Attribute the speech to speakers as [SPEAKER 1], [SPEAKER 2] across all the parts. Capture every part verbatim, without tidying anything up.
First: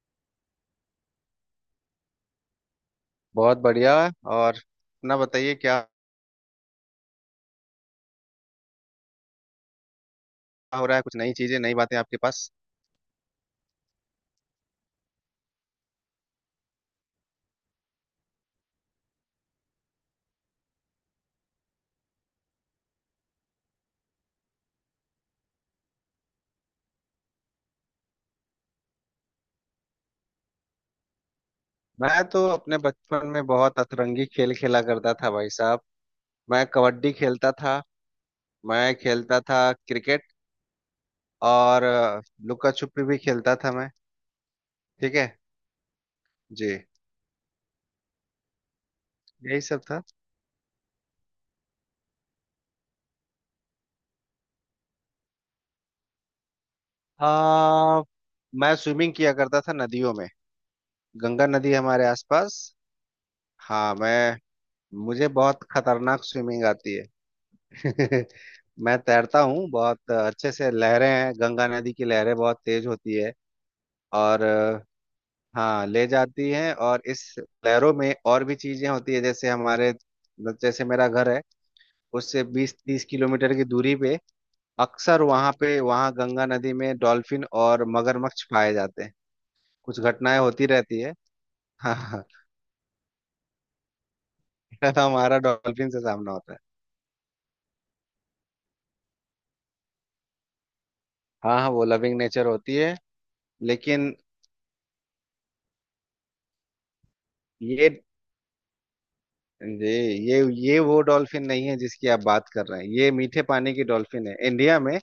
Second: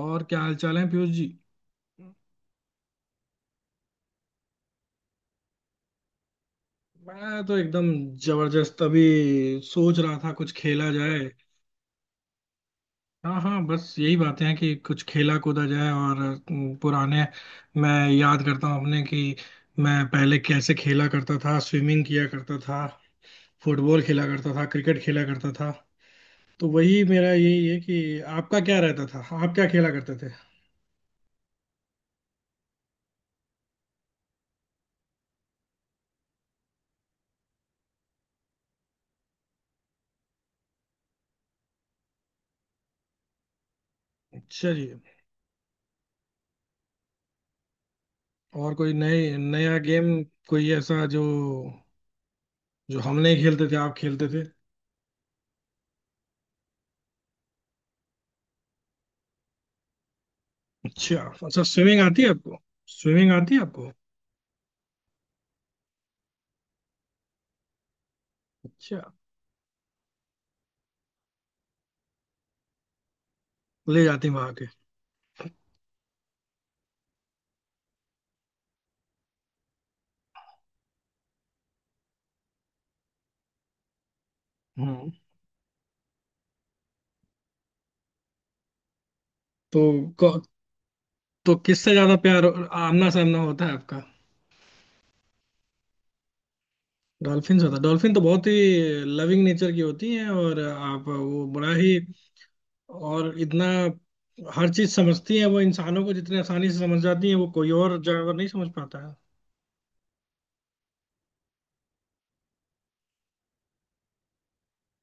[SPEAKER 1] और क्या हाल चाल है, पीयूष जी?
[SPEAKER 2] बहुत बढ़िया। और अपना बताइए क्या
[SPEAKER 1] मैं तो एकदम जबरदस्त। अभी सोच रहा था कुछ
[SPEAKER 2] हो
[SPEAKER 1] खेला
[SPEAKER 2] रहा है, कुछ
[SPEAKER 1] जाए।
[SPEAKER 2] नई चीजें नई बातें आपके पास?
[SPEAKER 1] हाँ हाँ, बस यही बातें हैं कि कुछ खेला कूदा जाए। और अम, पुराने, मैं याद करता हूँ अपने, कि मैं पहले कैसे खेला करता था। स्विमिंग किया करता था, फुटबॉल खेला करता था, क्रिकेट खेला करता था। तो वही, मेरा यही है कि आपका क्या रहता था, आप क्या खेला करते थे?
[SPEAKER 2] मैं तो अपने बचपन में बहुत अतरंगी खेल खेला करता था भाई साहब। मैं कबड्डी खेलता था। मैं खेलता था क्रिकेट। और अ, लुका छुपी भी खेलता था मैं।
[SPEAKER 1] अच्छा जी।
[SPEAKER 2] ठीक है। जी।
[SPEAKER 1] और कोई नए
[SPEAKER 2] यही
[SPEAKER 1] नया
[SPEAKER 2] सब था।
[SPEAKER 1] गेम? कोई ऐसा जो जो हम नहीं खेलते थे, आप खेलते थे?
[SPEAKER 2] आ, मैं स्विमिंग किया करता था नदियों में।
[SPEAKER 1] अच्छा
[SPEAKER 2] गंगा
[SPEAKER 1] अच्छा,
[SPEAKER 2] नदी है
[SPEAKER 1] स्विमिंग
[SPEAKER 2] हमारे
[SPEAKER 1] आती है आपको?
[SPEAKER 2] आसपास।
[SPEAKER 1] स्विमिंग आती है आपको?
[SPEAKER 2] हाँ मैं, मुझे बहुत खतरनाक स्विमिंग आती है। मैं
[SPEAKER 1] अच्छा,
[SPEAKER 2] तैरता हूँ बहुत अच्छे से, लहरें हैं गंगा नदी की, लहरें बहुत तेज होती है।
[SPEAKER 1] ले जाती
[SPEAKER 2] और
[SPEAKER 1] वहां के।
[SPEAKER 2] अ, हाँ ले जाती हैं, और इस लहरों में और भी चीजें होती है, जैसे हमारे, जैसे मेरा घर है, उससे बीस तीस किलोमीटर की दूरी पे
[SPEAKER 1] हम्म।
[SPEAKER 2] अक्सर वहाँ पे, वहाँ गंगा नदी में डॉल्फिन और मगरमच्छ पाए जाते हैं।
[SPEAKER 1] तो
[SPEAKER 2] कुछ
[SPEAKER 1] क-
[SPEAKER 2] घटनाएं होती रहती है।
[SPEAKER 1] तो किससे
[SPEAKER 2] हाँ
[SPEAKER 1] ज्यादा
[SPEAKER 2] हाँ।
[SPEAKER 1] प्यार, आमना सामना होता है आपका?
[SPEAKER 2] हमारा डॉल्फिन से सामना होता है।
[SPEAKER 1] डॉल्फिन से होता है? डॉल्फिन तो बहुत ही लविंग नेचर की होती है। और आप वो
[SPEAKER 2] हाँ हाँ,
[SPEAKER 1] बड़ा
[SPEAKER 2] वो
[SPEAKER 1] ही
[SPEAKER 2] लविंग नेचर होती है
[SPEAKER 1] और इतना
[SPEAKER 2] लेकिन
[SPEAKER 1] हर चीज समझती है वो। इंसानों को जितने आसानी से समझ जाती है वो, कोई
[SPEAKER 2] ये
[SPEAKER 1] और जानवर नहीं समझ पाता है।
[SPEAKER 2] ये ये ये वो डॉल्फिन नहीं है जिसकी आप बात कर रहे हैं, ये मीठे पानी की डॉल्फिन है, इंडिया में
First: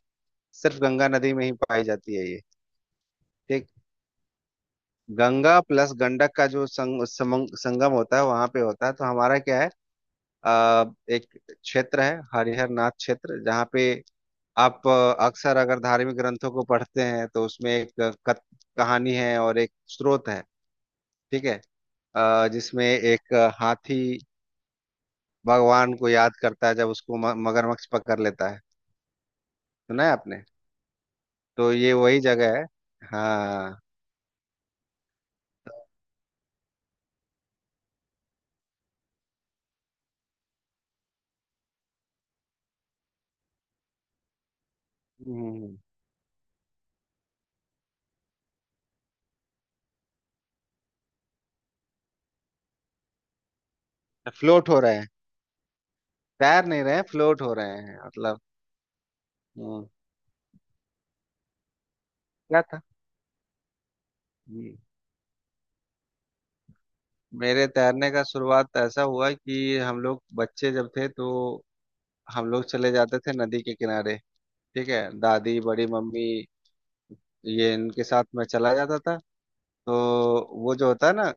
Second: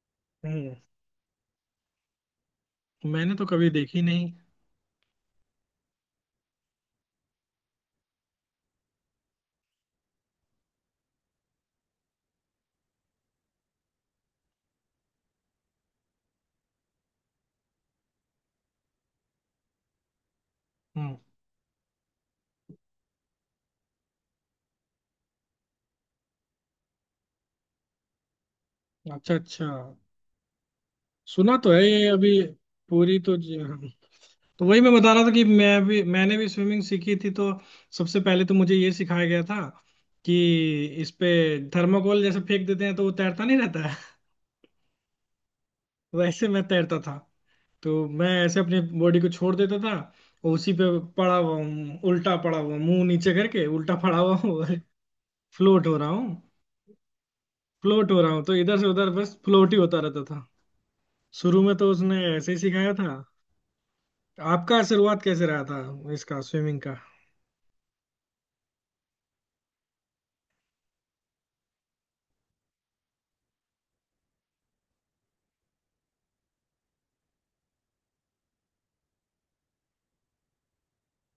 [SPEAKER 1] हम्म।
[SPEAKER 2] सिर्फ गंगा नदी में ही पाई जाती है ये।
[SPEAKER 1] मैंने तो
[SPEAKER 2] ठीक।
[SPEAKER 1] कभी देखी नहीं।
[SPEAKER 2] गंगा प्लस गंडक का जो संग, समंग, संगम होता है वहां पे होता है। तो हमारा क्या है, आ, एक क्षेत्र है हरिहर नाथ क्षेत्र जहाँ पे आप अ, अक्सर, अगर धार्मिक ग्रंथों को पढ़ते हैं तो उसमें एक कथ, कहानी है और एक स्रोत है।
[SPEAKER 1] हम्म।
[SPEAKER 2] ठीक है। अ, जिसमें एक हाथी भगवान को याद करता है जब उसको म- मगरमच्छ पकड़ लेता है।
[SPEAKER 1] अच्छा अच्छा।
[SPEAKER 2] सुना है आपने?
[SPEAKER 1] सुना तो
[SPEAKER 2] तो
[SPEAKER 1] है
[SPEAKER 2] ये
[SPEAKER 1] ये
[SPEAKER 2] वही
[SPEAKER 1] अभी।
[SPEAKER 2] जगह है।
[SPEAKER 1] पूरी तो जी-
[SPEAKER 2] हाँ।
[SPEAKER 1] हाँ। तो वही मैं बता रहा था कि
[SPEAKER 2] तो
[SPEAKER 1] मैं भी मैंने भी स्विमिंग सीखी थी। तो सबसे पहले तो मुझे ये सिखाया गया था कि इस पे थर्माकोल जैसे फेंक देते हैं तो वो तैरता नहीं रहता है।
[SPEAKER 2] हम्म।
[SPEAKER 1] वैसे मैं तैरता था तो मैं ऐसे अपनी बॉडी को छोड़ देता था, और उसी पे पड़ा हुआ हूँ, उल्टा पड़ा हुआ, मुंह नीचे करके उल्टा पड़ा हुआ हूँ।
[SPEAKER 2] फ्लोट हो रहे हैं,
[SPEAKER 1] फ्लोट हो रहा हूँ।
[SPEAKER 2] तैर नहीं रहे, फ्लोट हो रहे हैं
[SPEAKER 1] फ्लोट हो रहा
[SPEAKER 2] मतलब।
[SPEAKER 1] हूँ, तो इधर से उधर बस फ्लोट ही
[SPEAKER 2] हम्म।
[SPEAKER 1] होता रहता था। शुरू में तो उसने ऐसे ही
[SPEAKER 2] क्या था?
[SPEAKER 1] सिखाया था।
[SPEAKER 2] हम्म।
[SPEAKER 1] आपका शुरुआत कैसे रहा था इसका, स्विमिंग का?
[SPEAKER 2] मेरे तैरने का शुरुआत तो ऐसा हुआ कि हम लोग बच्चे जब थे तो हम लोग चले जाते थे नदी के किनारे। ठीक है, दादी, बड़ी मम्मी, ये इनके साथ मैं चला जाता था। तो वो जो होता है ना,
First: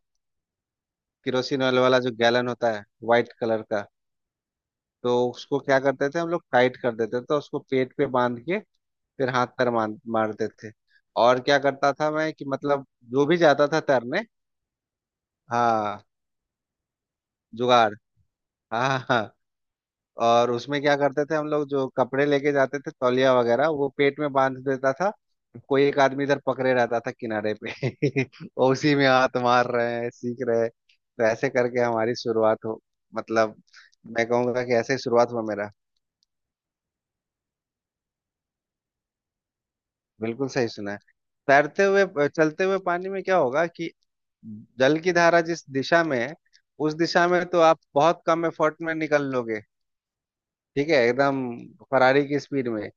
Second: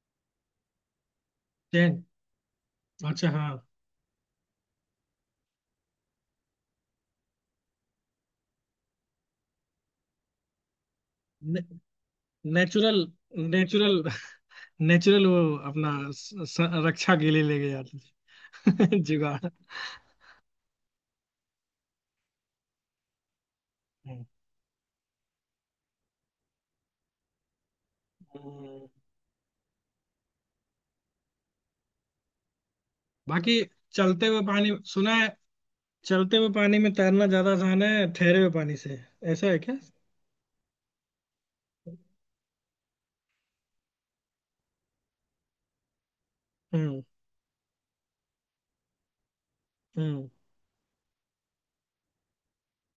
[SPEAKER 2] किरोसिन ऑयल वाला
[SPEAKER 1] चैन।
[SPEAKER 2] जो गैलन होता है,
[SPEAKER 1] अच्छा
[SPEAKER 2] वाइट
[SPEAKER 1] हाँ।
[SPEAKER 2] कलर का, तो उसको क्या करते थे हम लोग, टाइट कर देते थे तो उसको पेट पे बांध के फिर हाथ पैर मार मारते थे। और क्या करता था मैं कि मतलब
[SPEAKER 1] नेचुरल
[SPEAKER 2] जो भी जाता था
[SPEAKER 1] नेचुरल
[SPEAKER 2] तैरने।
[SPEAKER 1] नेचुरल, वो अपना
[SPEAKER 2] हाँ,
[SPEAKER 1] स, स, रक्षा के लिए ले गए
[SPEAKER 2] जुगाड़।
[SPEAKER 1] जाते थे।
[SPEAKER 2] हाँ हाँ हाँ।
[SPEAKER 1] जुगाड़।
[SPEAKER 2] और उसमें क्या करते थे हम लोग, जो कपड़े लेके जाते थे तौलिया वगैरह, वो पेट
[SPEAKER 1] हम्म।
[SPEAKER 2] में बांध देता था। कोई एक आदमी इधर पकड़े रहता था किनारे पे और उसी में हाथ मार रहे हैं, सीख रहे हैं, तो ऐसे करके हमारी शुरुआत हो,
[SPEAKER 1] बाकी,
[SPEAKER 2] मतलब
[SPEAKER 1] चलते
[SPEAKER 2] मैं
[SPEAKER 1] हुए
[SPEAKER 2] कहूंगा
[SPEAKER 1] पानी
[SPEAKER 2] कि ऐसे ही
[SPEAKER 1] सुना है,
[SPEAKER 2] शुरुआत हुआ मेरा।
[SPEAKER 1] चलते हुए पानी में तैरना ज्यादा आसान है ठहरे हुए पानी से, ऐसा है क्या?
[SPEAKER 2] बिल्कुल सही सुना है। तैरते हुए, चलते हुए पानी में क्या होगा कि जल की धारा जिस दिशा में है, उस
[SPEAKER 1] हम्म
[SPEAKER 2] दिशा में तो आप बहुत कम एफर्ट में निकल लोगे।
[SPEAKER 1] हम्म।
[SPEAKER 2] ठीक है एकदम, फरारी की स्पीड में।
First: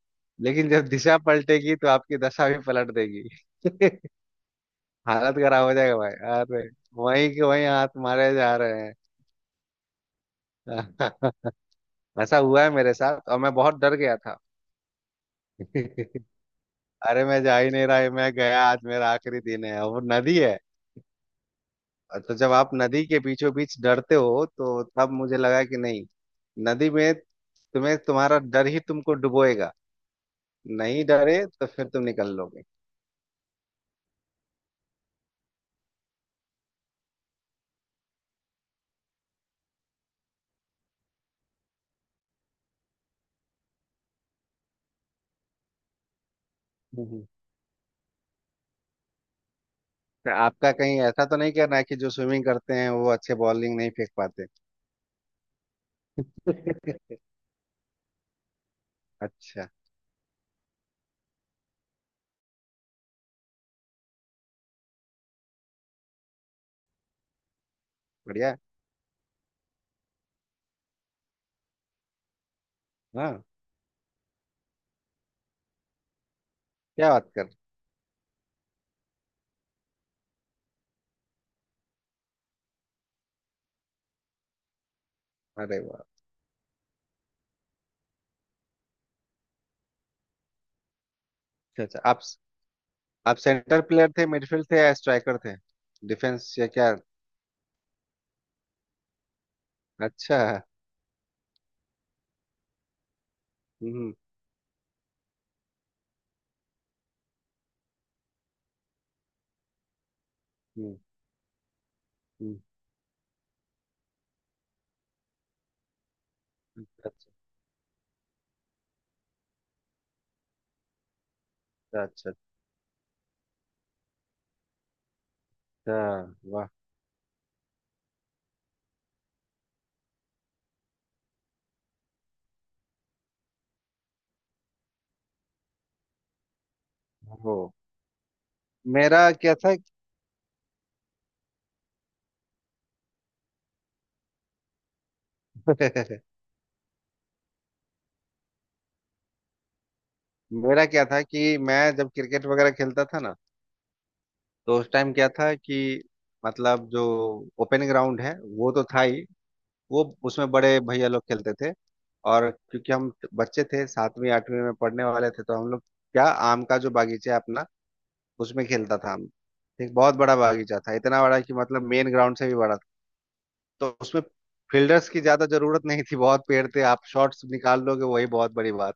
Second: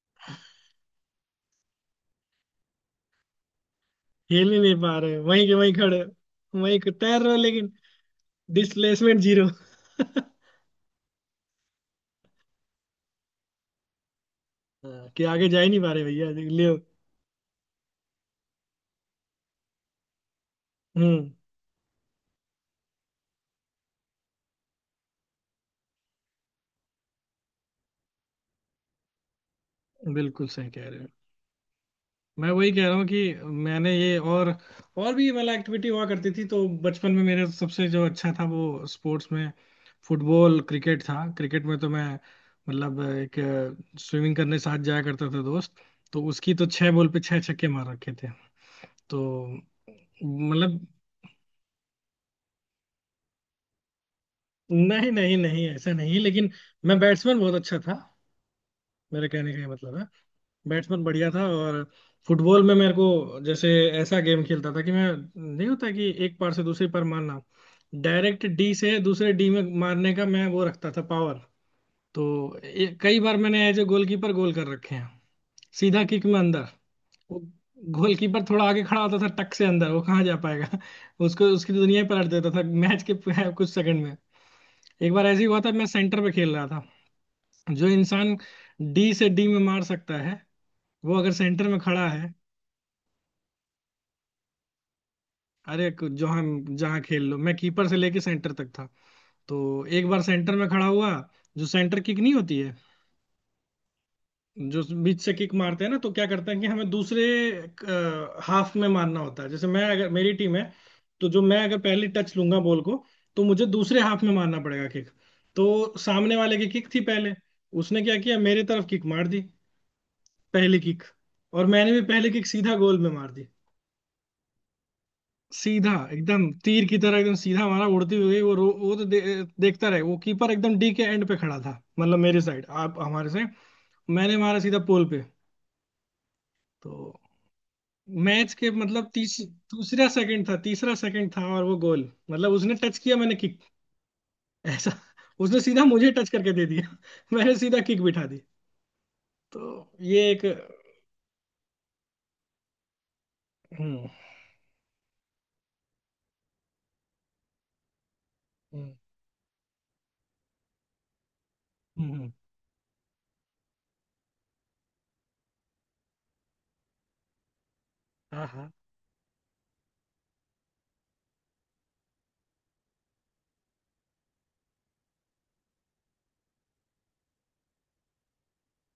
[SPEAKER 2] लेकिन जब दिशा पलटेगी तो आपकी दशा भी पलट देगी।
[SPEAKER 1] हिल ही नहीं पा रहे,
[SPEAKER 2] हालत
[SPEAKER 1] वहीं के
[SPEAKER 2] खराब
[SPEAKER 1] वहीं
[SPEAKER 2] हो जाएगा
[SPEAKER 1] खड़े
[SPEAKER 2] भाई,
[SPEAKER 1] हो।
[SPEAKER 2] अरे
[SPEAKER 1] वहीं के तैर
[SPEAKER 2] वहीं
[SPEAKER 1] रहे हो
[SPEAKER 2] के वहीं
[SPEAKER 1] लेकिन
[SPEAKER 2] हाथ मारे जा रहे हैं।
[SPEAKER 1] Displacement zero.
[SPEAKER 2] ऐसा हुआ है मेरे साथ और मैं बहुत डर गया था।
[SPEAKER 1] कि आगे जा ही नहीं पा रहे, भैया ले।
[SPEAKER 2] अरे मैं जा ही नहीं रहा, मैं गया, आज मेरा आखिरी दिन है, और वो नदी है।
[SPEAKER 1] हम्म।
[SPEAKER 2] तो जब आप नदी के बीचों बीच डरते हो तो तब मुझे लगा कि नहीं, नदी में तुम्हें तुम्हारा डर ही तुमको डुबोएगा,
[SPEAKER 1] बिल्कुल सही कह रहे
[SPEAKER 2] नहीं
[SPEAKER 1] हो।
[SPEAKER 2] डरे तो फिर तुम निकल
[SPEAKER 1] मैं
[SPEAKER 2] लोगे।
[SPEAKER 1] वही कह रहा हूँ कि मैंने ये, और और भी मतलब एक्टिविटी हुआ करती थी। तो बचपन में मेरा सबसे जो अच्छा था वो स्पोर्ट्स में फुटबॉल क्रिकेट था। क्रिकेट में तो मैं मतलब एक, स्विमिंग करने साथ जाया करते थे दोस्त, तो उसकी तो छह बॉल पे
[SPEAKER 2] हम्म।
[SPEAKER 1] छह छक्के मार रखे थे। तो
[SPEAKER 2] फिर आपका
[SPEAKER 1] मतलब
[SPEAKER 2] कहीं ऐसा तो नहीं कहना है कि जो स्विमिंग करते हैं वो अच्छे बॉलिंग नहीं फेंक पाते?
[SPEAKER 1] नहीं नहीं नहीं, ऐसा नहीं, लेकिन
[SPEAKER 2] हम्म।
[SPEAKER 1] मैं बैट्समैन बहुत अच्छा था, मेरे कहने का ये
[SPEAKER 2] अच्छा,
[SPEAKER 1] मतलब है। बैट्समैन बढ़िया था। और फुटबॉल में मेरे को जैसे, ऐसा गेम खेलता था कि मैं नहीं होता कि एक पार से दूसरी पार मारना, डायरेक्ट
[SPEAKER 2] बढ़िया।
[SPEAKER 1] डी से दूसरे डी में मारने का मैं वो रखता था पावर। तो ये- कई बार
[SPEAKER 2] हाँ,
[SPEAKER 1] मैंने एज ए गोलकीपर गोल कर रखे हैं। सीधा किक में अंदर।
[SPEAKER 2] क्या बात
[SPEAKER 1] वो
[SPEAKER 2] कर।
[SPEAKER 1] गोलकीपर थोड़ा आगे खड़ा होता था, टक से अंदर, वो कहाँ जा पाएगा। उसको उसकी दुनिया ही पलट देता था मैच के कुछ सेकंड में। एक बार ऐसे ही हुआ था,
[SPEAKER 2] अरे
[SPEAKER 1] मैं
[SPEAKER 2] वाह।
[SPEAKER 1] सेंटर पे खेल रहा था। जो इंसान डी से डी में मार सकता है, वो अगर सेंटर में
[SPEAKER 2] अच्छा अच्छा,
[SPEAKER 1] खड़ा
[SPEAKER 2] आप
[SPEAKER 1] है।
[SPEAKER 2] आप सेंटर प्लेयर थे, मिडफील्ड थे या स्ट्राइकर थे?
[SPEAKER 1] अरे कु- जहाँ
[SPEAKER 2] डिफेंस या क्या?
[SPEAKER 1] जहाँ खेल लो, मैं कीपर से लेके सेंटर तक था। तो एक बार
[SPEAKER 2] अच्छा।
[SPEAKER 1] सेंटर में खड़ा हुआ। जो सेंटर किक नहीं होती है,
[SPEAKER 2] हम्म।
[SPEAKER 1] जो बीच से किक मारते हैं ना, तो क्या करते हैं कि हमें दूसरे हाफ में मारना होता है। जैसे मैं अगर, मेरी टीम है,
[SPEAKER 2] हम्म।
[SPEAKER 1] तो जो मैं अगर पहली टच
[SPEAKER 2] हम्म।
[SPEAKER 1] लूंगा बॉल को, तो मुझे दूसरे हाफ में मारना पड़ेगा किक। तो सामने वाले की
[SPEAKER 2] हम्म।
[SPEAKER 1] किक थी
[SPEAKER 2] अच्छा
[SPEAKER 1] पहले। उसने क्या किया, मेरे तरफ किक मार दी, पहली किक। और मैंने भी
[SPEAKER 2] अच्छा
[SPEAKER 1] पहली
[SPEAKER 2] अच्छा
[SPEAKER 1] किक सीधा गोल में मार दी। सीधा
[SPEAKER 2] अच्छा,
[SPEAKER 1] एकदम
[SPEAKER 2] वाह।
[SPEAKER 1] तीर की तरह, एकदम सीधा हमारा उड़ती हुई वो रो- वो तो दे, देखता रहे वो कीपर। एकदम डी के एंड पे खड़ा था, मतलब मेरी साइड, आप हमारे से। मैंने मारा सीधा पोल पे। तो
[SPEAKER 2] हो।
[SPEAKER 1] मैच के मतलब
[SPEAKER 2] मेरा
[SPEAKER 1] तीस,
[SPEAKER 2] क्या था?
[SPEAKER 1] दूसरा सेकंड था, तीसरा सेकंड था, और वो गोल। मतलब उसने टच किया, मैंने किक। ऐसा उसने सीधा मुझे टच करके दे दिया, मैंने सीधा किक बिठा दी। तो ये एक।
[SPEAKER 2] मेरा क्या था कि मैं जब क्रिकेट वगैरह खेलता था ना,
[SPEAKER 1] हम्म
[SPEAKER 2] तो उस टाइम क्या था कि मतलब जो ओपन ग्राउंड है, वो तो
[SPEAKER 1] हम्म
[SPEAKER 2] था ही, वो उसमें बड़े भैया लोग खेलते थे।
[SPEAKER 1] हम्म।
[SPEAKER 2] और क्योंकि हम बच्चे थे, सातवीं आठवीं में पढ़ने वाले थे, तो हम लोग क्या, आम का जो बागीचा है अपना,
[SPEAKER 1] हाँ
[SPEAKER 2] उसमें
[SPEAKER 1] हाँ,
[SPEAKER 2] खेलता था हम। एक बहुत बड़ा बागीचा था, इतना बड़ा कि मतलब मेन ग्राउंड से भी बड़ा था। तो उसमें फील्डर्स की ज्यादा जरूरत नहीं थी, बहुत पेड़ थे, आप शॉट्स निकाल लोगे वही बहुत बड़ी बात।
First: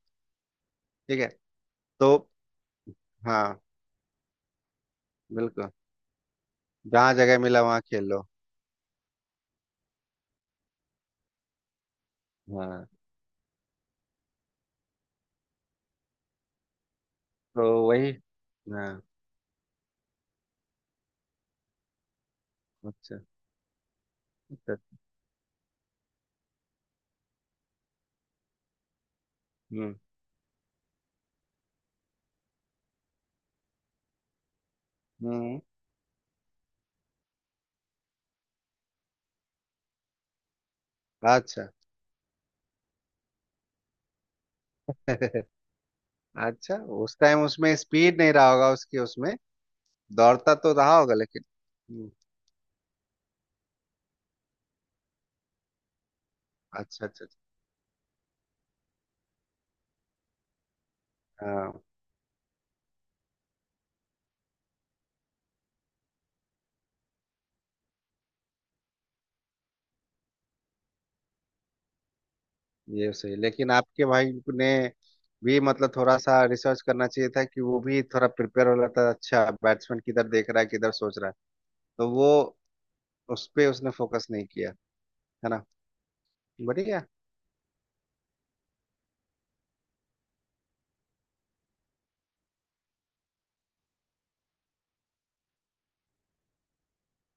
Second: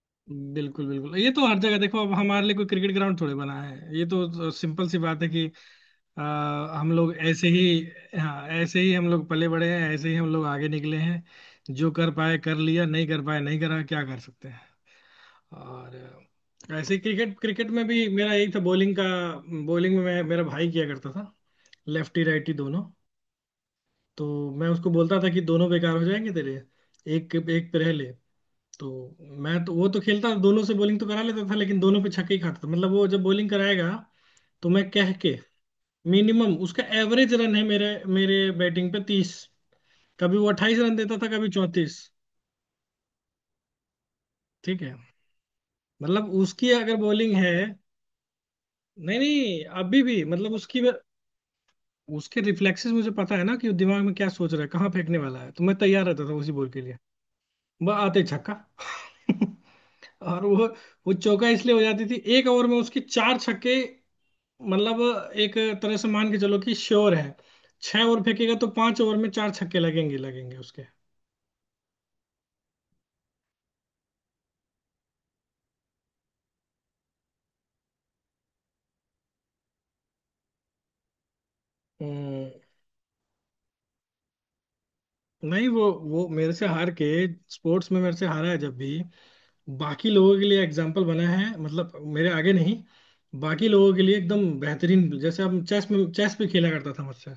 [SPEAKER 1] बिल्कुल बिल्कुल,
[SPEAKER 2] ठीक है।
[SPEAKER 1] ये तो हर जगह, देखो अब
[SPEAKER 2] तो
[SPEAKER 1] हमारे लिए कोई क्रिकेट ग्राउंड थोड़े बना
[SPEAKER 2] हाँ
[SPEAKER 1] है। ये तो सिंपल सी बात है कि
[SPEAKER 2] बिल्कुल,
[SPEAKER 1] अ, हम
[SPEAKER 2] जहाँ
[SPEAKER 1] लोग
[SPEAKER 2] जगह
[SPEAKER 1] ऐसे ही,
[SPEAKER 2] मिला वहाँ खेल लो।
[SPEAKER 1] हाँ, ऐसे ही हम लोग पले बड़े हैं, ऐसे ही हम लोग आगे निकले हैं। जो कर पाए कर लिया,
[SPEAKER 2] हाँ।
[SPEAKER 1] नहीं कर पाए नहीं करा, क्या कर सकते हैं। और अ, ऐसे ही क्रिकेट,
[SPEAKER 2] तो
[SPEAKER 1] क्रिकेट में भी
[SPEAKER 2] वही।
[SPEAKER 1] मेरा यही था, बॉलिंग
[SPEAKER 2] हाँ।
[SPEAKER 1] का। बॉलिंग में मैं मेरा भाई किया करता था लेफ्टी राइटी दोनों।
[SPEAKER 2] अच्छा
[SPEAKER 1] तो मैं
[SPEAKER 2] अच्छा।
[SPEAKER 1] उसको बोलता था कि दोनों बेकार हो जाएंगे तेरे, एक एक पे रह ले। तो मैं तो, वो
[SPEAKER 2] हम्म।
[SPEAKER 1] तो खेलता, दोनों से बॉलिंग तो करा लेता था, लेकिन दोनों पे छक्के ही खाता था। मतलब वो जब बॉलिंग कराएगा तो मैं, कह के,
[SPEAKER 2] हम्म।
[SPEAKER 1] मिनिमम उसका एवरेज रन है मेरे मेरे बैटिंग पे तीस। कभी वो अट्ठाईस रन देता था, कभी
[SPEAKER 2] अच्छा।
[SPEAKER 1] चौंतीस। ठीक है। मतलब उसकी
[SPEAKER 2] अच्छा,
[SPEAKER 1] अगर
[SPEAKER 2] उस
[SPEAKER 1] बॉलिंग
[SPEAKER 2] टाइम
[SPEAKER 1] है।
[SPEAKER 2] उसमें स्पीड नहीं रहा होगा उसकी
[SPEAKER 1] नहीं
[SPEAKER 2] उसमें,
[SPEAKER 1] नहीं, अभी भी मतलब
[SPEAKER 2] दौड़ता तो
[SPEAKER 1] उसकी
[SPEAKER 2] रहा होगा लेकिन। हम्म।
[SPEAKER 1] उसके रिफ्लेक्सेस मुझे पता है ना कि वो दिमाग में क्या सोच रहा है, कहाँ फेंकने वाला है। तो मैं तैयार रहता था उसी बॉल के लिए।
[SPEAKER 2] अच्छा अच्छा अच्छा,
[SPEAKER 1] वह आते ही छक्का। और वो वो चौका,
[SPEAKER 2] हाँ,
[SPEAKER 1] इसलिए हो जाती थी एक ओवर में उसके चार छक्के। मतलब एक तरह से मान के चलो कि श्योर है, छह ओवर फेंकेगा तो पांच ओवर में चार छक्के लगेंगे लगेंगे उसके।
[SPEAKER 2] ये सही। लेकिन आपके भाई ने भी मतलब थोड़ा सा रिसर्च करना चाहिए था कि वो भी थोड़ा प्रिपेयर हो रहा था, अच्छा बैट्समैन किधर देख रहा है, किधर सोच रहा है। तो वो,
[SPEAKER 1] हम्म।
[SPEAKER 2] उस पे उसने फोकस नहीं किया, है ना?
[SPEAKER 1] नहीं वो वो मेरे से हार के,
[SPEAKER 2] बढ़िया।
[SPEAKER 1] स्पोर्ट्स में मेरे से हारा है जब भी, बाकी लोगों के लिए एग्जाम्पल बना है। मतलब मेरे आगे नहीं, बाकी लोगों के लिए एकदम बेहतरीन। जैसे अब चेस में, चेस भी खेला करता था मुझसे।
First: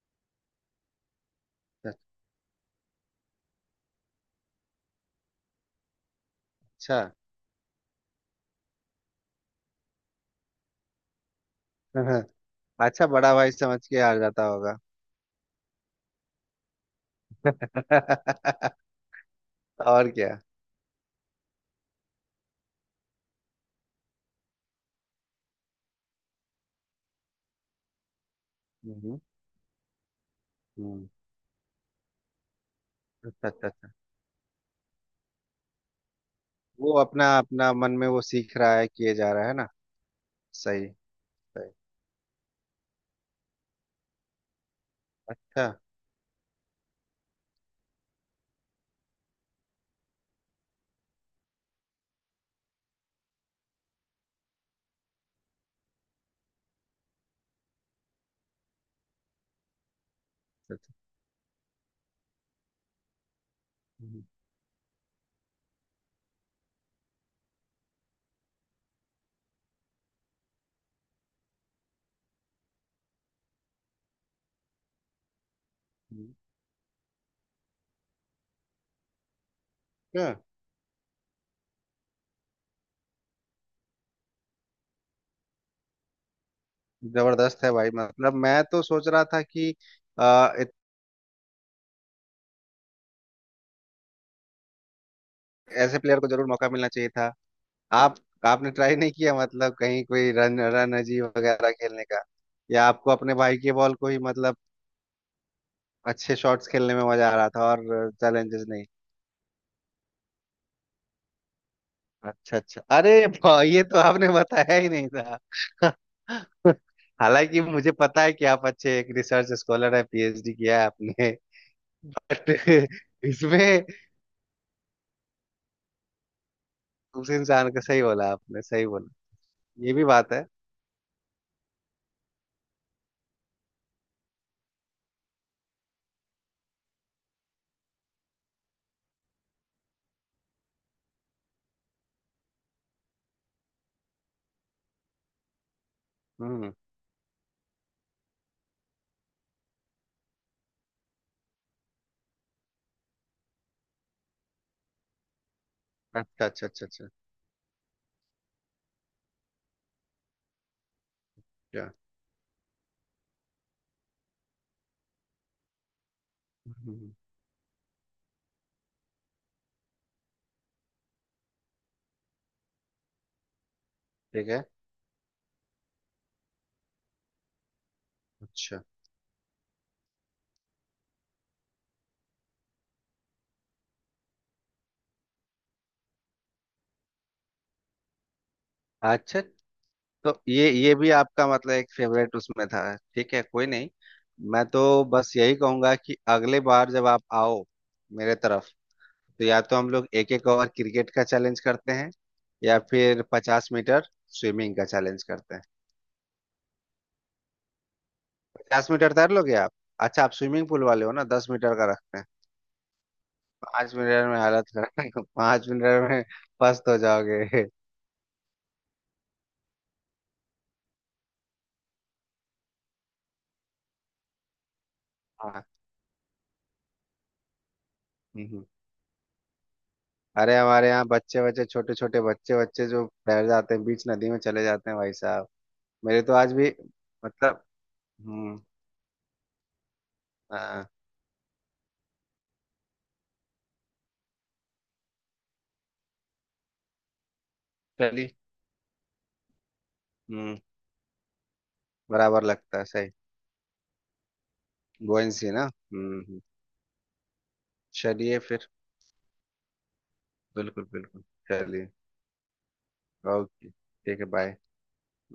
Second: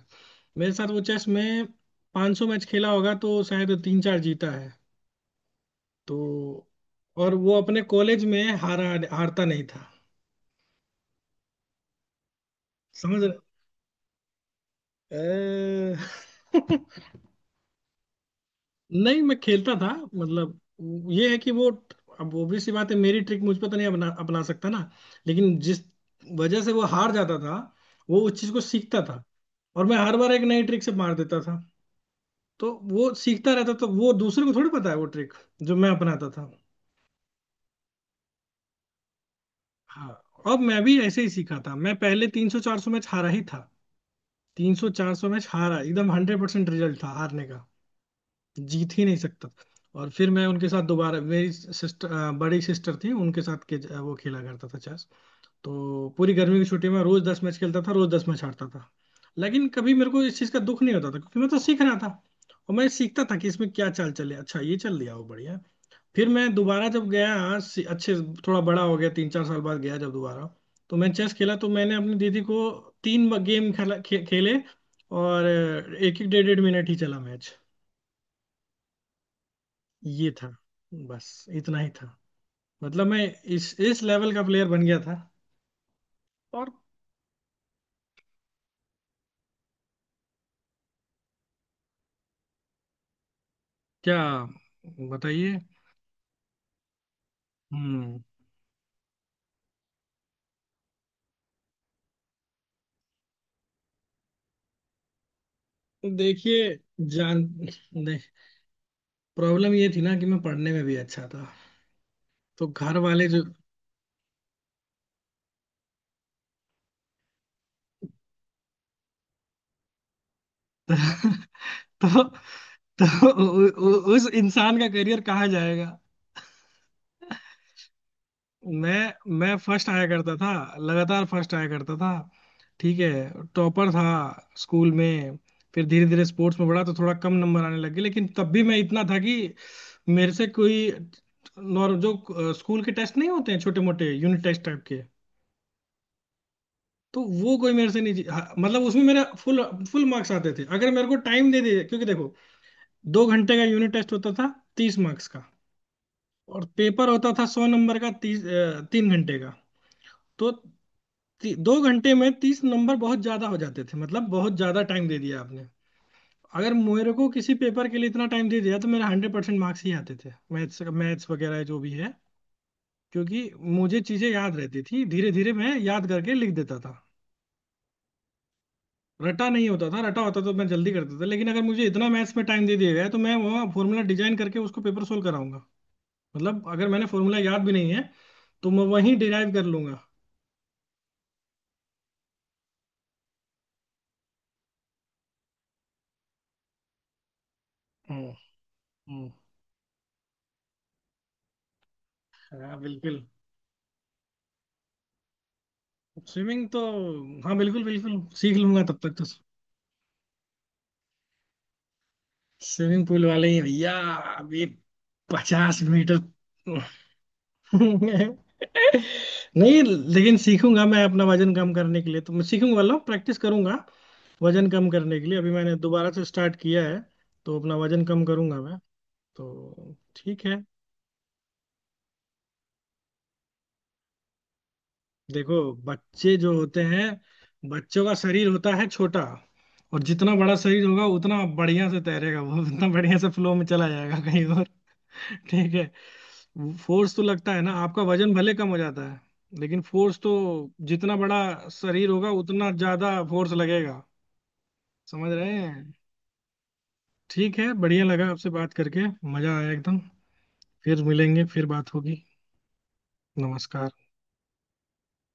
[SPEAKER 1] मेरे साथ वो चेस में पाँच सौ मैच खेला होगा तो शायद तीन चार जीता है। तो,
[SPEAKER 2] अच्छा।
[SPEAKER 1] और वो अपने कॉलेज में हारा, हारता नहीं था।
[SPEAKER 2] अच्छा,
[SPEAKER 1] समझ
[SPEAKER 2] बड़ा
[SPEAKER 1] रहे
[SPEAKER 2] भाई समझ के हार जाता होगा।
[SPEAKER 1] अ- नहीं, मैं खेलता था
[SPEAKER 2] और क्या?
[SPEAKER 1] मतलब, ये है कि वो, अब obvious सी बात है, मेरी ट्रिक मुझ पर तो नहीं अपना, अपना सकता ना। लेकिन जिस वजह से वो हार जाता था, वो उस चीज को सीखता
[SPEAKER 2] हम्म।
[SPEAKER 1] था, और मैं हर बार एक नई ट्रिक से
[SPEAKER 2] हम्म।
[SPEAKER 1] मार देता था। तो वो
[SPEAKER 2] अच्छा
[SPEAKER 1] सीखता
[SPEAKER 2] अच्छा
[SPEAKER 1] रहता, तो
[SPEAKER 2] अच्छा,
[SPEAKER 1] वो दूसरे को थोड़ी पता है वो ट्रिक जो मैं अपनाता था।
[SPEAKER 2] वो अपना अपना मन में वो सीख रहा है, किए जा रहा है ना।
[SPEAKER 1] हाँ, अब मैं
[SPEAKER 2] सही
[SPEAKER 1] भी ऐसे ही सीखा
[SPEAKER 2] सही।
[SPEAKER 1] था। मैं पहले तीन सौ चार सौ मैच हारा ही था। तीन सौ चार सौ मैच
[SPEAKER 2] अच्छा अच्छा
[SPEAKER 1] हारा, एकदम हंड्रेड परसेंट रिजल्ट था हारने का, जीत ही नहीं सकता। और फिर मैं उनके साथ दोबारा, मेरी सिस्टर, बड़ी सिस्टर थी, उनके साथ के अ, वो खेला करता था चेस। तो पूरी गर्मी की छुट्टी में रोज दस मैच खेलता था, रोज दस मैच हारता था। लेकिन कभी मेरे को इस चीज का दुख नहीं
[SPEAKER 2] अच्छा।
[SPEAKER 1] होता था, क्योंकि मैं तो सीख रहा था। और मैं सीखता था कि इसमें क्या चाल
[SPEAKER 2] हम्म।
[SPEAKER 1] चले, अच्छा ये चल दिया वो बढ़िया। फिर मैं दोबारा जब गया, सी- अच्छे थोड़ा बड़ा हो गया, तीन चार साल बाद गया जब दोबारा, तो मैं चेस खेला, तो मैंने अपनी दीदी को तीन गेम खेला खे, खेले। और एक एक
[SPEAKER 2] हम्म।
[SPEAKER 1] डेढ़ डेढ़ मिनट ही चला मैच। ये
[SPEAKER 2] क्या?
[SPEAKER 1] था, बस इतना ही था। मतलब मैं इस इस लेवल का प्लेयर बन गया था। और
[SPEAKER 2] जबरदस्त है भाई, मतलब मैं तो सोच रहा था कि आ, इत-
[SPEAKER 1] क्या बताइए।
[SPEAKER 2] ऐसे प्लेयर को जरूर मौका मिलना चाहिए था। आप,
[SPEAKER 1] हम्म।
[SPEAKER 2] आपने ट्राई नहीं किया मतलब कहीं कोई रन रन अजीब वगैरह खेलने का, या आपको अपने भाई के बॉल को ही मतलब अच्छे शॉट्स
[SPEAKER 1] देखिए,
[SPEAKER 2] खेलने में मजा आ
[SPEAKER 1] जान,
[SPEAKER 2] रहा था और
[SPEAKER 1] नहीं,
[SPEAKER 2] चैलेंजेस नहीं?
[SPEAKER 1] प्रॉब्लम ये थी ना कि मैं पढ़ने में भी अच्छा था।
[SPEAKER 2] अच्छा
[SPEAKER 1] तो
[SPEAKER 2] अच्छा,
[SPEAKER 1] घर
[SPEAKER 2] अरे
[SPEAKER 1] वाले जो,
[SPEAKER 2] वाह, ये तो आपने बताया ही नहीं था। हालांकि मुझे पता है कि आप अच्छे एक रिसर्च स्कॉलर हैं, पीएचडी किया है
[SPEAKER 1] तो,
[SPEAKER 2] आपने, बट
[SPEAKER 1] तो, उ,
[SPEAKER 2] इसमें,
[SPEAKER 1] उ, उस इंसान का करियर कहाँ जाएगा।
[SPEAKER 2] उस इंसान का सही बोला आपने, सही
[SPEAKER 1] मैं
[SPEAKER 2] बोला।
[SPEAKER 1] मैं फर्स्ट
[SPEAKER 2] ये भी
[SPEAKER 1] आया
[SPEAKER 2] बात
[SPEAKER 1] करता
[SPEAKER 2] है।
[SPEAKER 1] था, लगातार फर्स्ट आया करता था। ठीक है, टॉपर था स्कूल में। फिर धीरे धीरे स्पोर्ट्स में बढ़ा तो थोड़ा कम नंबर आने लगे, लेकिन तब भी मैं इतना था कि मेरे से कोई, नॉर्म जो अ, स्कूल के टेस्ट नहीं होते हैं, छोटे मोटे यूनिट टेस्ट टाइप के,
[SPEAKER 2] हम्म।
[SPEAKER 1] तो वो कोई मेरे से नहीं जी- हाँ, मतलब उसमें मेरा फुल फुल मार्क्स आते थे अगर मेरे को टाइम दे दे, क्योंकि देखो, दो घंटे का यूनिट टेस्ट होता था, तीस मार्क्स का।
[SPEAKER 2] अच्छा
[SPEAKER 1] और
[SPEAKER 2] अच्छा अच्छा
[SPEAKER 1] पेपर
[SPEAKER 2] अच्छा।
[SPEAKER 1] होता था सौ नंबर का, तीस अ, तीन घंटे का। तो ती, दो
[SPEAKER 2] क्या?
[SPEAKER 1] घंटे में तीस नंबर बहुत ज्यादा हो जाते थे, मतलब बहुत ज्यादा टाइम दे दिया आपने। अगर मेरे
[SPEAKER 2] हम्म।
[SPEAKER 1] को किसी पेपर के लिए इतना टाइम दे दिया तो मेरे हंड्रेड परसेंट मार्क्स ही आते थे, मैथ्स, मैथ्स वगैरह जो भी है। क्योंकि मुझे चीजें
[SPEAKER 2] ठीक
[SPEAKER 1] याद
[SPEAKER 2] है।
[SPEAKER 1] रहती थी, धीरे धीरे मैं याद करके लिख देता था।
[SPEAKER 2] अच्छा
[SPEAKER 1] रटा नहीं होता था, रटा होता तो मैं जल्दी करता था, लेकिन अगर मुझे इतना मैथ्स में टाइम दे दिया गया है, तो मैं वहाँ फॉर्मूला डिजाइन करके उसको पेपर सोल्व कराऊंगा। मतलब अगर मैंने फॉर्मूला याद भी नहीं है, तो मैं वहीं
[SPEAKER 2] अच्छा,
[SPEAKER 1] डिराइव कर लूंगा।
[SPEAKER 2] तो ये ये भी आपका मतलब एक फेवरेट उसमें था। ठीक है, कोई नहीं। मैं तो बस यही कहूंगा कि अगले बार जब आप आओ
[SPEAKER 1] हम्म
[SPEAKER 2] मेरे तरफ,
[SPEAKER 1] हम्म।
[SPEAKER 2] तो या तो हम लोग एक एक ओवर क्रिकेट का चैलेंज करते हैं,
[SPEAKER 1] हाँ
[SPEAKER 2] या फिर
[SPEAKER 1] बिल्कुल।
[SPEAKER 2] पचास मीटर स्विमिंग का चैलेंज करते हैं।
[SPEAKER 1] स्विमिंग तो, हाँ बिल्कुल बिल्कुल, सीख लूंगा
[SPEAKER 2] पचास
[SPEAKER 1] तब
[SPEAKER 2] मीटर
[SPEAKER 1] तक तो।
[SPEAKER 2] तैर लोगे आप? अच्छा, आप स्विमिंग पूल वाले हो ना, दस मीटर का रखते हैं?
[SPEAKER 1] स्विमिंग पूल वाले ही भैया।
[SPEAKER 2] पाँच मिनट में
[SPEAKER 1] अभी
[SPEAKER 2] हालत खराब। पाँच
[SPEAKER 1] पचास
[SPEAKER 2] मिनट
[SPEAKER 1] मीटर
[SPEAKER 2] में फर्स्ट हो जाओगे।
[SPEAKER 1] नहीं, लेकिन सीखूंगा मैं। अपना वजन कम करने के लिए तो मैं सीखूंगा वाला प्रैक्टिस करूंगा। वजन कम करने के लिए अभी
[SPEAKER 2] हाँ।
[SPEAKER 1] मैंने दोबारा से स्टार्ट किया है, तो अपना वजन कम
[SPEAKER 2] हम्म।
[SPEAKER 1] करूंगा
[SPEAKER 2] हम्म।
[SPEAKER 1] मैं। तो ठीक है।
[SPEAKER 2] अरे हमारे यहाँ बच्चे बच्चे, छोटे छोटे बच्चे बच्चे जो तैर जाते हैं, बीच नदी में चले जाते हैं भाई साहब।
[SPEAKER 1] देखो,
[SPEAKER 2] मेरे तो
[SPEAKER 1] बच्चे जो
[SPEAKER 2] आज भी
[SPEAKER 1] होते हैं,
[SPEAKER 2] मतलब,
[SPEAKER 1] बच्चों का शरीर
[SPEAKER 2] हम्म,
[SPEAKER 1] होता है छोटा। और जितना बड़ा शरीर
[SPEAKER 2] हाँ,
[SPEAKER 1] होगा, उतना बढ़िया से तैरेगा वो, उतना बढ़िया से फ्लो में चला जाएगा कहीं तो। ठीक है। फोर्स तो लगता है ना, आपका
[SPEAKER 2] चलिए।
[SPEAKER 1] वजन भले कम हो जाता है, लेकिन फोर्स तो,
[SPEAKER 2] हम्म।
[SPEAKER 1] जितना बड़ा शरीर होगा
[SPEAKER 2] बराबर
[SPEAKER 1] उतना
[SPEAKER 2] लगता है, सही।
[SPEAKER 1] ज्यादा फोर्स लगेगा। समझ
[SPEAKER 2] गोइंसी
[SPEAKER 1] रहे
[SPEAKER 2] ना।
[SPEAKER 1] हैं।
[SPEAKER 2] हम्म हम्म।
[SPEAKER 1] ठीक है, बढ़िया लगा
[SPEAKER 2] चलिए
[SPEAKER 1] आपसे
[SPEAKER 2] फिर,
[SPEAKER 1] बात करके, मजा आया एकदम।
[SPEAKER 2] बिल्कुल
[SPEAKER 1] फिर
[SPEAKER 2] बिल्कुल।
[SPEAKER 1] मिलेंगे, फिर
[SPEAKER 2] चलिए,
[SPEAKER 1] बात होगी।
[SPEAKER 2] ओके
[SPEAKER 1] नमस्कार।
[SPEAKER 2] ठीक है, बाय।